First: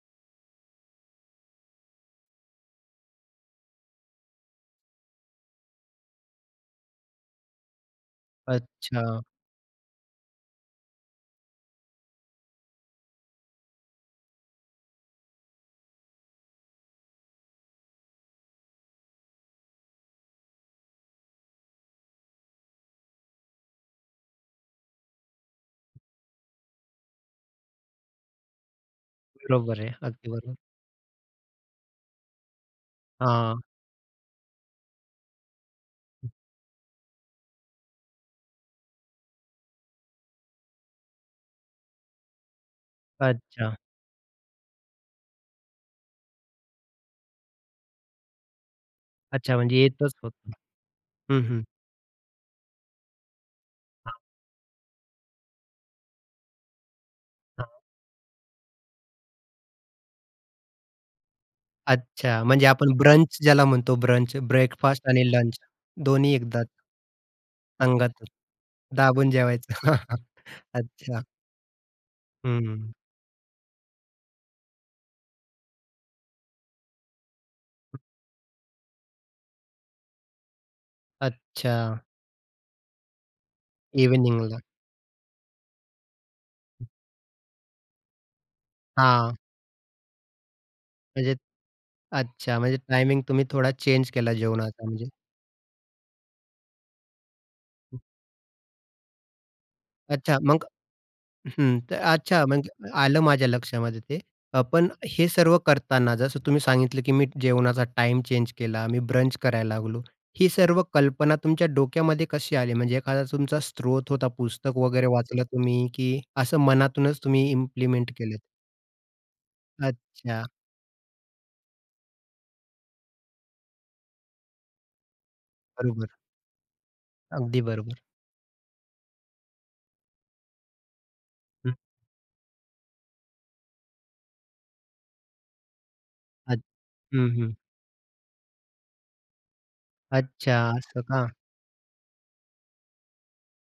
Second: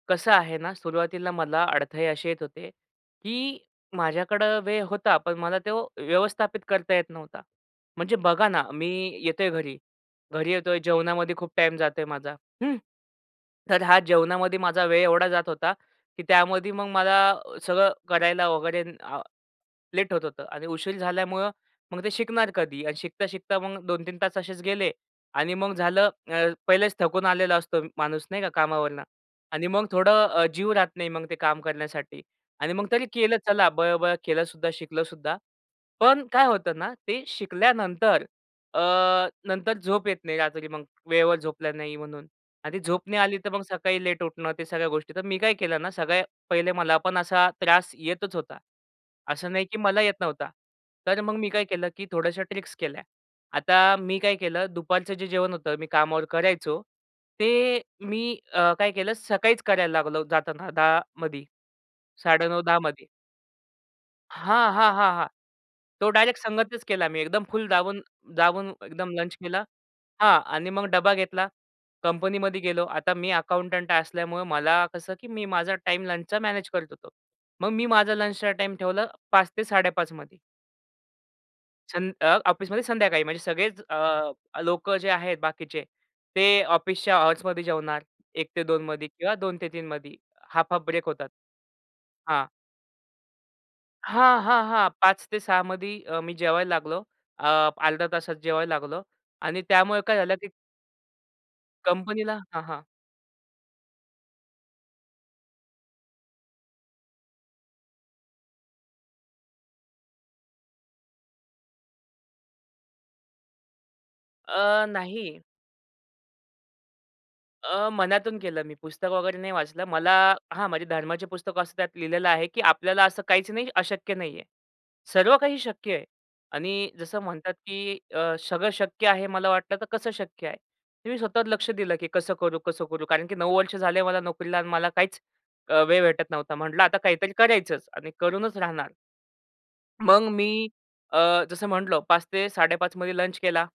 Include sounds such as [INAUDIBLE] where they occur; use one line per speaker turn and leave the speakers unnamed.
कसं आहे ना, सुरुवातीला मला अडथळे अशी येत होते, की माझ्याकडे वेळ होता, पण मला तो व्यवस्थापित करता येत नव्हता. म्हणजे बघा ना मी
अच्छा.
येतोय घरी, घरी येतोय जेवणामध्ये खूप टाईम जातोय माझा, हं. तर हा जेवणामध्ये माझा वेळ एवढा जात होता, की त्यामध्ये मग मला सगळं करायला वगैरे आ लेट होत होतं आणि उशीर झाल्यामुळे मग ते शिकणार कधी आणि शिकता, शिकता मग 2-3 तास असेच गेले आणि मग झालं अ, पहिलेच थकून आलेला असतो माणूस नाही का कामावरुन आणि
बरोबर
मग
आहे,
थोडं
अगदी
अ,
बरोबर.
जीव राहत नाही मग, ते काम करण्यासाठी आणि मग तरी केलं
हां.
चला बरोबर केलं सुद्धा, शिकलं सुद्धा. पण काय होतं ना ते शिकल्यानंतर अ, नंतर झोप येत नाही रात्री, मग वेळेवर झोपलो नाही म्हणून. आणि ती झोप नाही आली तर मग
अच्छा.
सकाळी लेट उठणं ते सगळ्या गोष्टी. तर मी काय केलं ना सगळ्यात पहिले मला पण असा त्रास येतच होता, असं
अच्छा.
नाही की
म्हणजे
मला येत
येतच
नव्हता.
होतं
तर मग
हं,
मी
हं.
काय केलं, की थोड्याश्या ट्रिक्स केल्या. आता
हां.
मी काय केलं दुपारचं जे जेवण होतं मी कामावर करायचो
हां.
ते मी अ, काय केलं सकाळीच करायला लागलो जाताना 10 मध्ये,
अच्छा.
साडे नऊ
म्हणजे
दहा
आपण
मध्ये.
ब्रंच ज्याला म्हणतो, ब्रंच
हां, हां,
ब्रेकफास्ट
हां, हां.
आणि लंच
तो
दोन्ही
डायरेक्ट
एकदाच.
संगतच केला मी एकदम फुल दाबून,
अंगात [UNINTELLIGIBLE]
दाबून एकदम
दाबून
लंच केला
जेवायचं.
हां आणि मग डबा
अच्छा.
घेतला, कंपनीमध्ये गेलो.
हं.
आता मी अकाउंटंट असल्यामुळे मला कसं की मी माझा टाईम लंचचा मॅनेज करत होतो. मग मी माझा लंचचा टाईम ठेवला 05:00 ते 05:30 मध्ये.
अच्छा.
संध अ, ऑफिसमध्ये संध्याकाळी म्हणजे सगळेच अ,
इव्हनिंगला.
लोकं जे आहेत बाकीचे ते ऑफिसच्या अवर्समध्ये जेवणार. 1 ते 2 मध्ये किंवा
हां.
2 ते 3 मध्ये हाल्फ, हाल्फ ब्रेक होतात
म्हणजे
हां.
अच्छा, म्हणजे टायमिंग तुम्ही थोडा चेंज केला
हां, हां,
जेवणाचा
हां
म्हणजे.
05:00 ते 06:00 मध्ये अ, मी जेवायला लागलो. अ, अर्ध्या तासात जेवायला लागलो. आणि त्यामुळे काय झालं,
अच्छा
की
मग? हं. तर,
कंपनीला
अच्छा
हां,
मग
हां.
आलं माझ्या लक्षामध्ये ते. पण हे सर्व करतांना जसं तुम्ही सांगितलं, की मी जेवणाचा टाईम चेंज केला, मी ब्रंच करायला लागलो. ही सर्व कल्पना तुमच्या डोक्यामध्ये कशी आली म्हणजे एखादा तुमचा स्रोत होता पुस्तक
अ,
वगैरे
नाही.
वाचलं तुम्ही की असं मनातूनच तुम्ही
अ,
इम्प्लिमेंट केलं?
मनातून केलं मी. पुस्तक वगैरे नाही वाचलं. मला
अच्छा.
हां, म्हणजे धर्माचे पुस्तक वाचतो, त्यात लिहिलेलं आहे, की आपल्याला असं काहीच नाही अशक्य नाहीये. सर्व काही शक्य आहे.
बरोबर.
आणि जसं म्हणतात,
अगदी
की
बरोबर.
अ, सगळं शक्य आहे मला वाटलं तर कसं शक्य आहे? मी स्वतःवर लक्ष
हं.
दिलं, की कसं करू? कसं करू? कारण की 9 वर्ष झाले मला नोकरीला आणि मला काहीच वेळ भेटत नव्हता.
अच्छा.
म्हटलं आता
हं,
काहीतरी
हं.
करायचंच आणि करूनच राहणार. मग
अच्छा
मी
असं का?
अ, जसं म्हटलं, 05:00 ते 05:30 मध्ये लंच केला.